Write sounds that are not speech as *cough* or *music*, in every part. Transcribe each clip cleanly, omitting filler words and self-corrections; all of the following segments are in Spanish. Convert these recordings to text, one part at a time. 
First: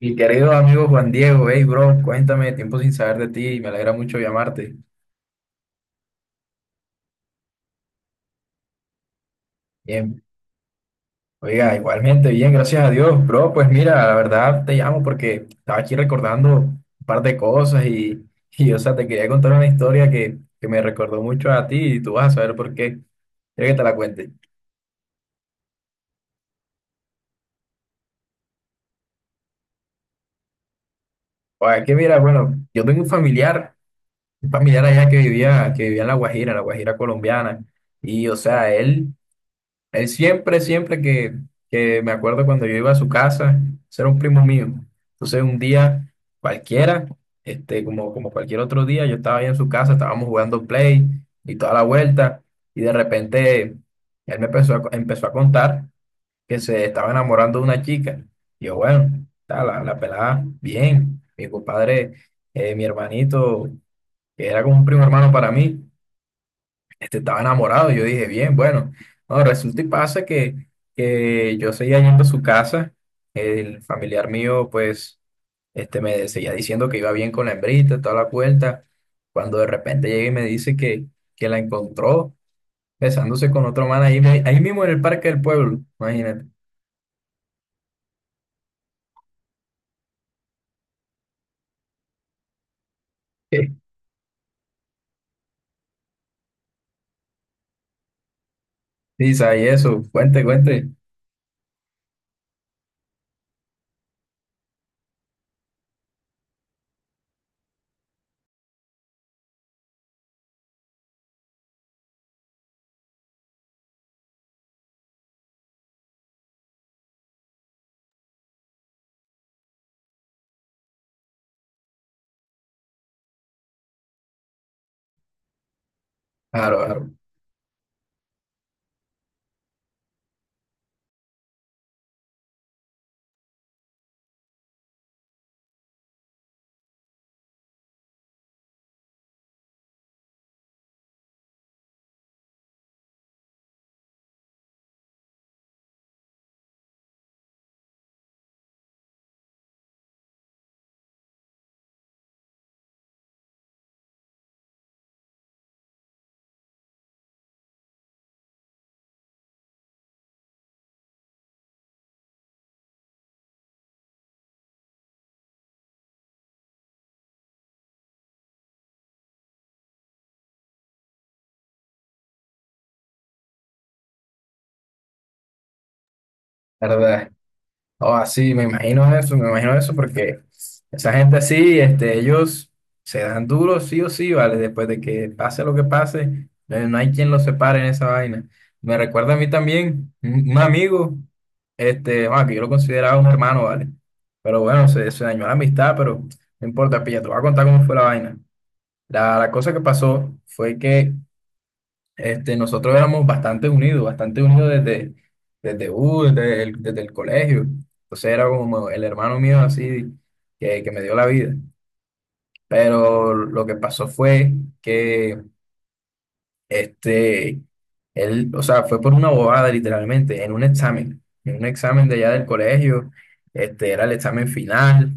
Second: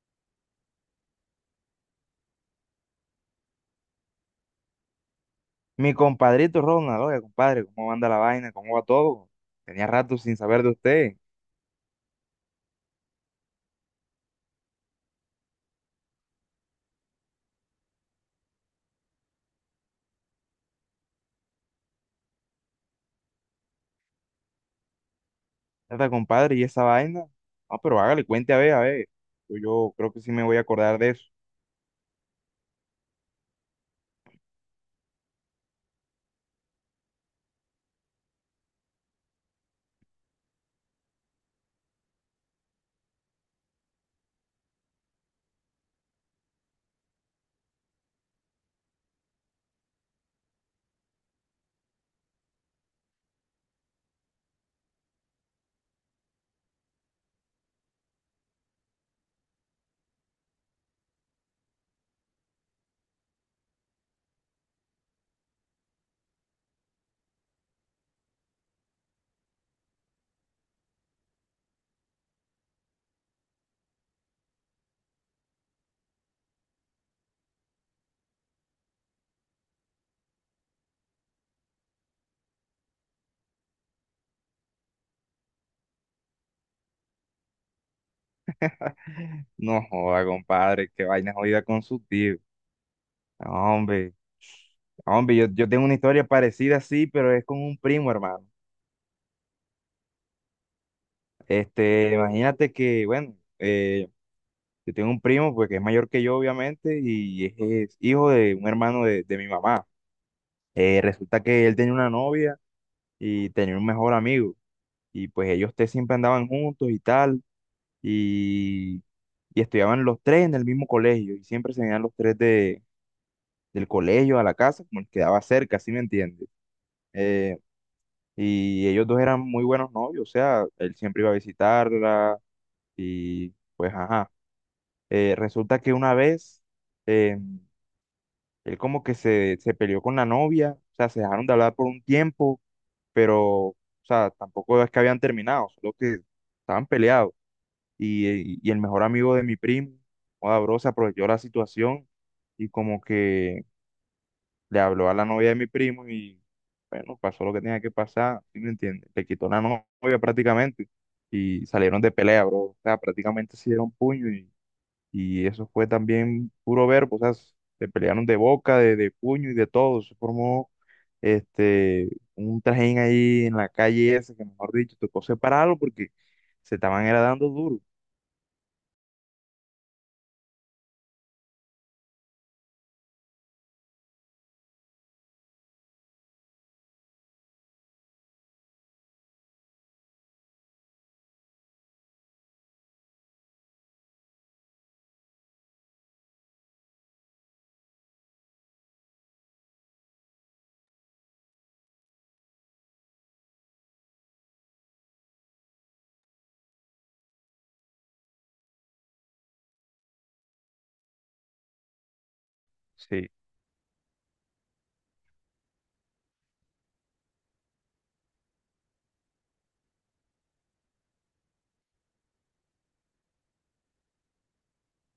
Mi querido amigo Juan Diego, hey bro, cuéntame, tiempo sin saber de ti, me alegra mucho llamarte. Mi compadrito Ronald, oiga, compadre, ¿cómo anda la vaina? ¿Cómo va todo? Tenía rato Bien, sin saber de usted. oiga, igualmente, bien, gracias a Dios, bro, pues mira, la verdad te llamo porque estaba aquí recordando un par de cosas, o sea, te quería contar una historia que me recordó mucho a ti y tú vas a saber por qué. Quiero que te la cuente. Está, compadre, ¿y esa vaina? No, pero hágale, cuente a ver, a ver. Yo creo que sí me voy a acordar de eso. Oiga, que mira, bueno, yo tengo un familiar allá que vivía en La Guajira colombiana, y o sea, él siempre que me acuerdo cuando yo iba a su casa, ese era un primo mío. Entonces un día cualquiera, como, como cualquier otro día, yo estaba ahí en su casa, estábamos jugando play y toda la vuelta, y de repente él me empezó a empezó a contar que se estaba enamorando de una chica. Y yo, bueno, ta, la pelada, bien. Mi compadre, mi hermanito, que era como un primo hermano para mí, estaba enamorado. Yo dije, bien, bueno, no, resulta y pasa que yo seguía yendo a su casa, el familiar mío pues me seguía diciendo que iba bien con la hembrita, toda la vuelta, cuando de repente llega y me dice que la encontró besándose con otro man ahí mismo en el parque del pueblo, imagínate. No joda, compadre, qué vaina jodida con su tío. *laughs* Hombre. No, hombre, yo tengo una historia parecida, sí, pero es con un primo, hermano. Sí, sí, y eso, cuente, cuente. Imagínate que, bueno, yo tengo un primo, pues, que es mayor que yo, obviamente, y es hijo de un hermano de mi mamá. Resulta que él tenía una novia y tenía un mejor amigo. Y pues ellos tres siempre andaban juntos y tal, y, y estudiaban los tres en el mismo colegio, y siempre se venían los tres de, del colegio a la casa, como el que quedaba cerca, ¿sí me entiendes? Claro, Eh, y ellos dos eran muy buenos novios, o sea, él siempre iba a visitarla, y pues ajá. Resulta que una vez eh, él como que se peleó con la novia, o sea, se dejaron de hablar por un tiempo pero, o sea, tampoco es que habían terminado, solo que estaban peleados. Y el mejor amigo de mi primo, joda, bro, se aprovechó la situación y como que le habló a la novia de mi primo y, bueno, pasó lo que tenía que pasar, ¿sí me entiendes? Le quitó la novia prácticamente y salieron de pelea, bro. O sea, prácticamente se dieron puño y eso fue también puro verbo, o sea, se pelearon de boca, de puño y de todo. Se formó este, un trajín ahí en la calle esa, que mejor dicho, tocó separarlo porque se claro, estaban era verdad. dando duro. O así, me imagino eso porque esa gente así, ellos se dan duro sí o sí, ¿vale? Después de que pase lo que pase, no hay quien los separe en esa vaina. Me recuerda a mí también un amigo, bueno, que yo lo consideraba un hermano, ¿vale? Pero bueno, se dañó la amistad, pero no importa, pilla, te voy a contar cómo fue la vaina. La cosa que pasó fue que nosotros éramos bastante unidos desde el colegio. Entonces era como el hermano mío así que me dio la vida. Sí, Pero lo que pasó fue que este, él, o sea, fue por una bobada literalmente, en un examen de allá del colegio, era el examen final.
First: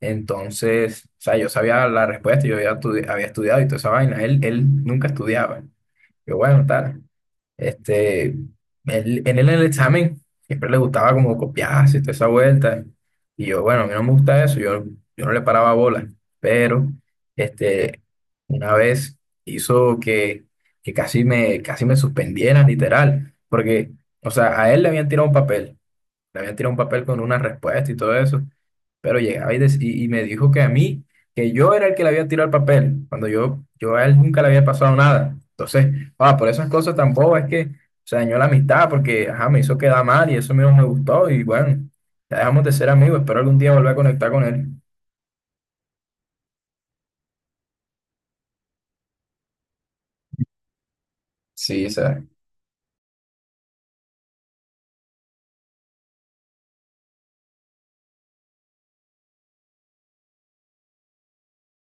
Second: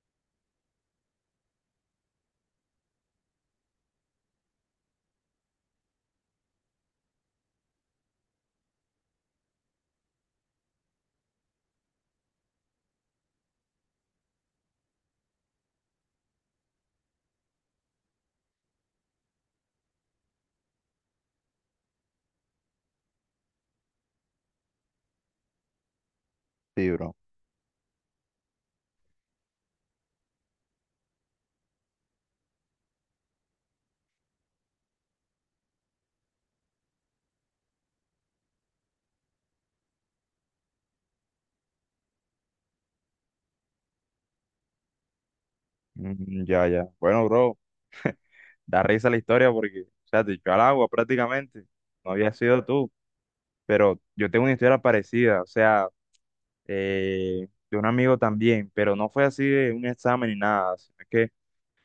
Entonces, o sea, yo sabía la respuesta, yo había estudiado y toda esa vaina. Él nunca estudiaba. Yo, bueno, tal. Este, él, en él en el examen siempre le gustaba como copiarse y toda esa vuelta. Y yo, bueno, a mí no me gusta eso, yo no le paraba bola. Pero, este, una vez hizo que casi casi me suspendieran, literal. Porque, o sea, a él le habían tirado un papel, le habían tirado un sí, papel bro. con una respuesta y todo eso. Pero llegaba y me dijo que a mí, que yo era el que le había tirado el papel, cuando yo a él nunca le había pasado nada. Entonces, ah, por esas cosas tampoco es que se dañó la amistad, porque ajá, me hizo quedar mal y eso mismo me gustó. Y bueno, ya dejamos de ser amigos, espero algún día volver a conectar con él. Mm, ya, ya. Bueno, bro, da risa la historia porque, o sea, te echó al agua prácticamente. Sí, o No sea, había sido tú, pero yo tengo una historia parecida, o sea, de un amigo también, pero no fue así de un examen ni nada, sino que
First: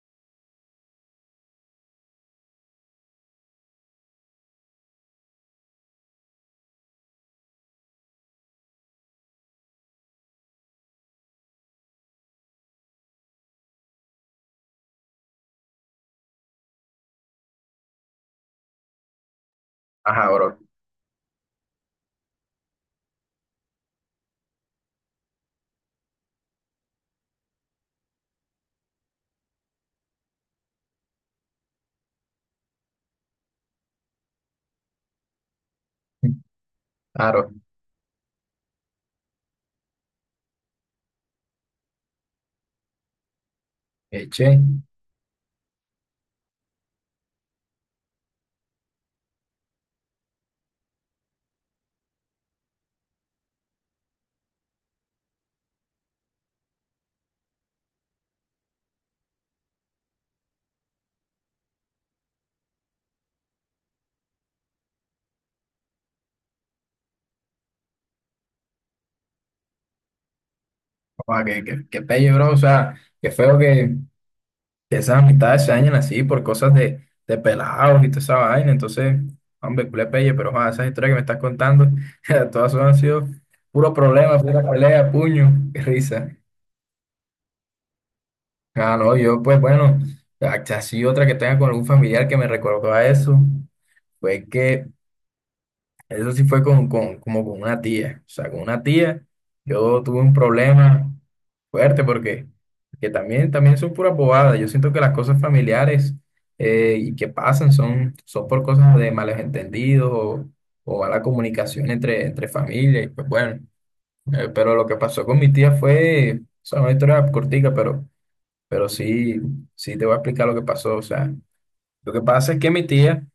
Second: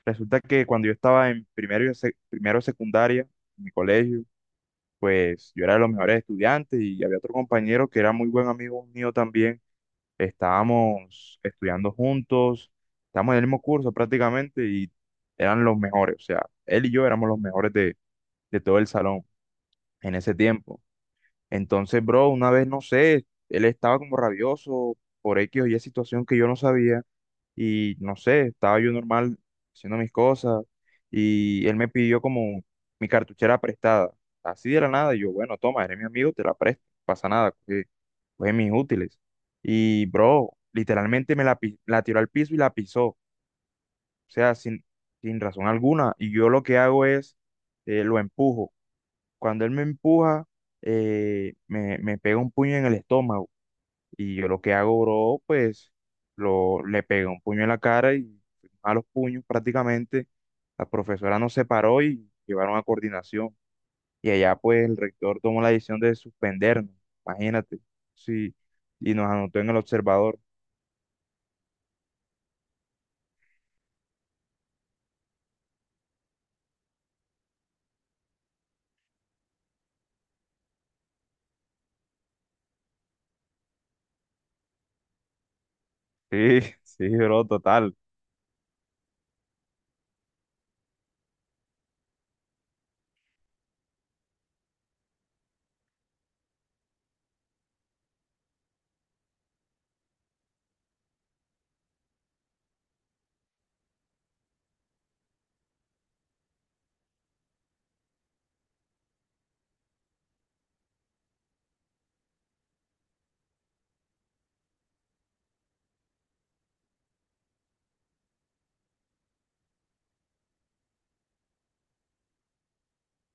resulta que cuando yo estaba en primero, y primero de secundaria, en mi colegio, pues yo era de los mejores estudiantes y había otro compañero que era muy buen amigo mío también. Estábamos estudiando juntos, estábamos en el mismo curso prácticamente y eran los mejores. O sea, él y yo éramos los mejores de todo el salón en ajá, ese bro. tiempo. Entonces, bro, una vez, no sé, él estaba como rabioso por X o Y situación que yo no sabía y no sé, estaba yo normal haciendo mis cosas y él me pidió como mi cartuchera prestada, así de la nada, y yo, bueno, toma, eres mi amigo, te la presto, no pasa Claro, nada, coge, coge mis útiles. Y bro, literalmente me la tiró al piso y la pisó, o sea, eche. sin, Che, sin razón alguna, y yo lo que hago es, lo empujo. Cuando él me empuja, me pega un puño en el estómago. Y yo lo que hago, bro, pues le pegué un puño en la cara y a los puños prácticamente. La profesora nos separó y llevaron a coordinación. Y allá pues el rector tomó la decisión de suspendernos, imagínate. Sí, y nos anotó en el observador. o sea que pelle, bro. O sea, qué feo que esas amistades se dañan así por cosas de pelados y toda esa vaina. Entonces, hombre, culé pelle, pero joder, esas historias que me estás contando, *laughs* todas son- han sido puro problema, pura pelea, puño, qué risa. Sí, *laughs* sí, bro, total. Ah, no, yo pues bueno, así otra que tenga con algún familiar que me recordó a eso, fue que eso sí fue como con una tía. O sea, con una tía yo tuve un problema fuerte porque que también, también son puras bobadas. Yo siento que las cosas familiares y que pasan son por cosas de malos entendidos o mala comunicación entre familia. Y pues bueno, pero lo que pasó con mi tía fue, o sea, una historia cortica, pero sí, sí te voy a explicar lo que pasó. O sea, lo que pasa es que mi tía...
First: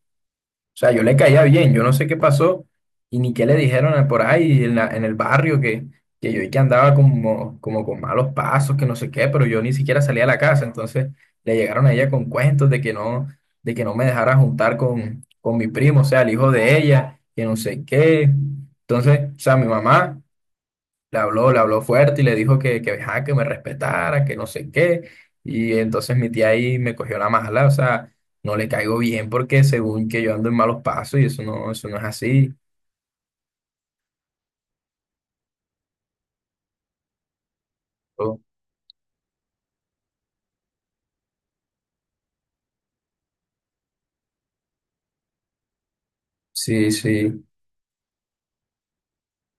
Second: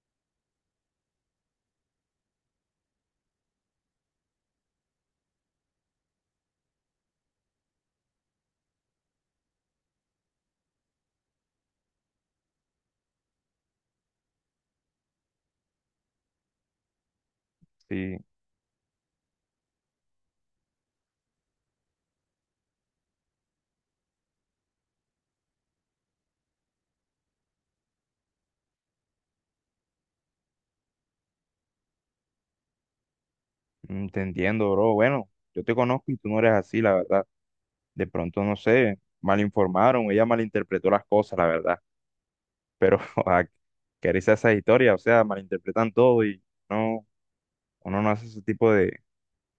O sea, yo le caía bien, yo no sé qué pasó y ni qué le dijeron por ahí en el barrio que yo y que andaba como, como con malos pasos, que no sé qué, pero yo ni siquiera salía a la casa. Entonces le llegaron a ella con cuentos de que no me dejara juntar con mi primo, o sea, el hijo de ella, que no sé Sí, qué. Entonces, o sea, mi mamá le habló, le habló fuerte y le dijo ajá, que me respetara, que no sé qué. Y entonces mi tía ahí me cogió la mala, o sea, no le caigo bien porque según que yo ando en malos pasos y eso no es así. mm, te entiendo, bro. Bueno, yo te conozco y tú no eres así, la verdad. De Oh, pronto, no sé, mal informaron, ella malinterpretó las cosas, la verdad. Pero *laughs* a quererse a esa historia, o sea, malinterpretan todo y sí, no, sí. uno no hace ese tipo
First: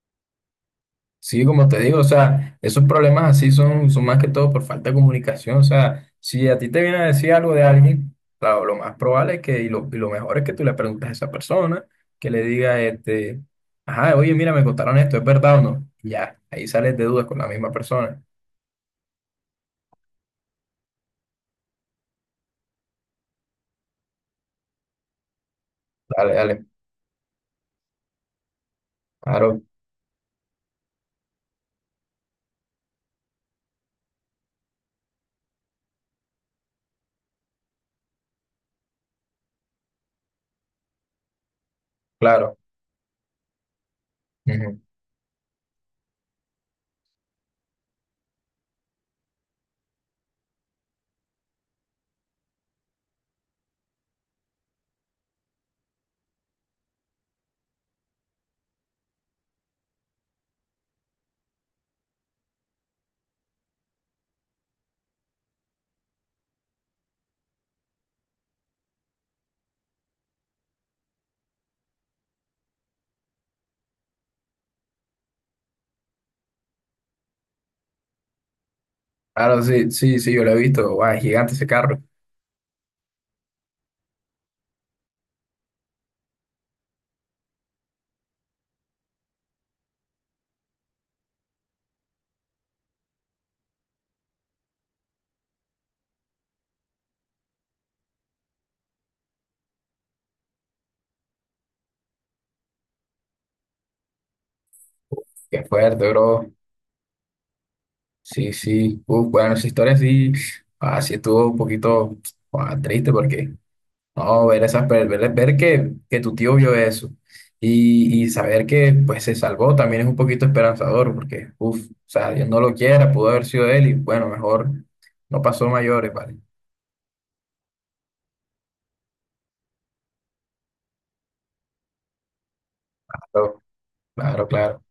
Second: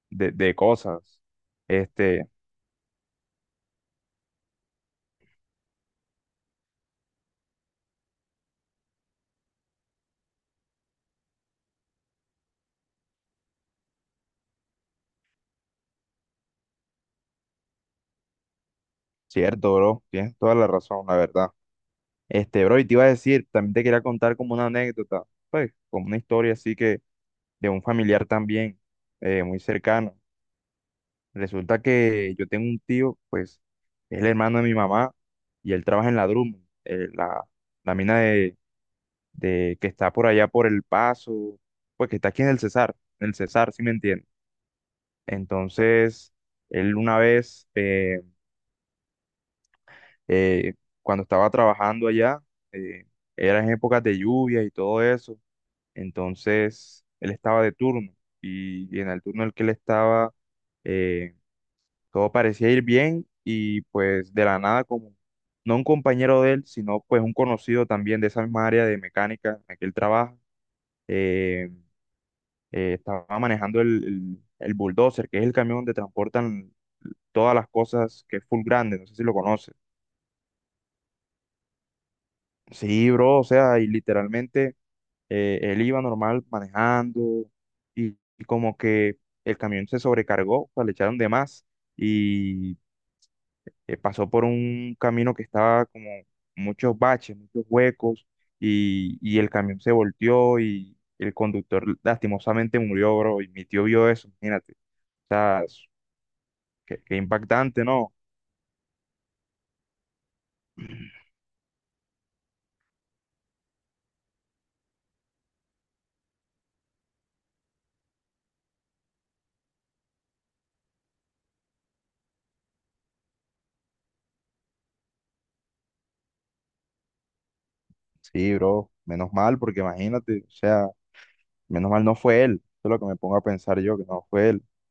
de cosas. Sí, como te digo, o Este, sea, esos problemas así son, son más que todo por falta de comunicación. O sea, si a ti te viene a decir algo de alguien, claro, lo más probable es y lo mejor es que tú le preguntes a esa persona, que le diga, ajá, oye, mira, me contaron esto, ¿es verdad o no? Y ya, ahí sales de dudas con la misma persona. cierto, bro, tienes toda la razón, la verdad. Este, bro, y te iba a decir, también te quería contar como una anécdota, pues, como una Dale, historia dale, así que de un familiar también, muy claro, cercano. Resulta que yo tengo un tío, pues, es el hermano de mi mamá y él trabaja en la Drummond, la mina de que está por allá por El Paso, pues que está aquí claro. En el Cesar, si me entiendes. Ujú. Entonces, él una vez, eh, cuando estaba trabajando allá, eh, era en épocas de lluvia y todo eso, entonces él estaba de turno y en el turno en el que él estaba, eh, todo parecía ir bien y pues de la nada como... No un compañero de él, sino pues un conocido también de esa misma área de mecánica en la que él trabaja, eh, estaba manejando el bulldozer, que es el camión donde transportan todas las cosas que es full grande, no sé si lo Claro, conoces. sí, sí, sí, yo lo he visto. Guau, es gigante ese carro. Sí, bro, o sea, y literalmente él iba normal manejando y como que el camión se sobrecargó, o sea, le echaron de más y pasó por un camino que estaba como muchos baches, muchos huecos y el camión se volteó y el conductor lastimosamente murió, bro, y mi tío vio eso, imagínate. O Qué sea, fuerte, bro. qué, qué impactante, ¿no? Sí, sí. Uf, bueno, esa historia sí, ah, sí estuvo un poquito, ah, triste porque no, ver esas, ver que tu tío vio eso y saber que pues se salvó también es un poquito esperanzador porque, uff, o sea, Dios no lo quiera, pudo haber sido él y bueno, mejor no pasó mayores, ¿vale? Sí, bro, menos mal, porque imagínate, o sea, menos mal no fue él. Eso es lo que me pongo a Claro, pensar yo, que no claro, fue él. claro.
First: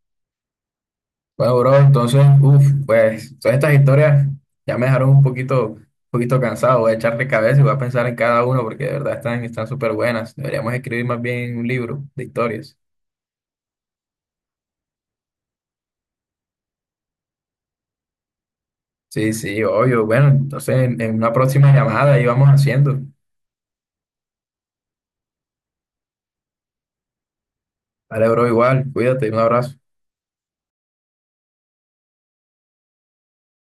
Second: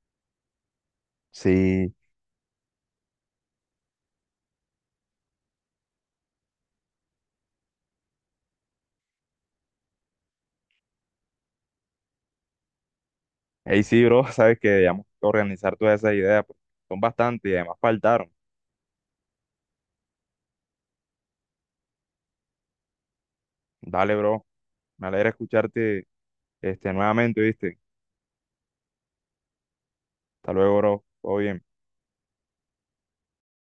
Bueno, bro, Sí, entonces, uff, pues todas estas historias ya me dejaron un poquito cansado, voy a echarle cabeza y voy a pensar en cada uno porque de verdad están, están súper buenas. Deberíamos escribir más bien un libro de historias. ahí sí, bro, *laughs* sabes que debíamos organizar todas esas ideas, porque son bastantes y además faltaron. Sí, sí, obvio. Bueno, entonces en una próxima llamada ahí vamos haciendo. Dale, bro, me alegra escucharte este, nuevamente, ¿viste? Vale, bro, igual, cuídate, un abrazo. Hasta luego, bro, todo bien.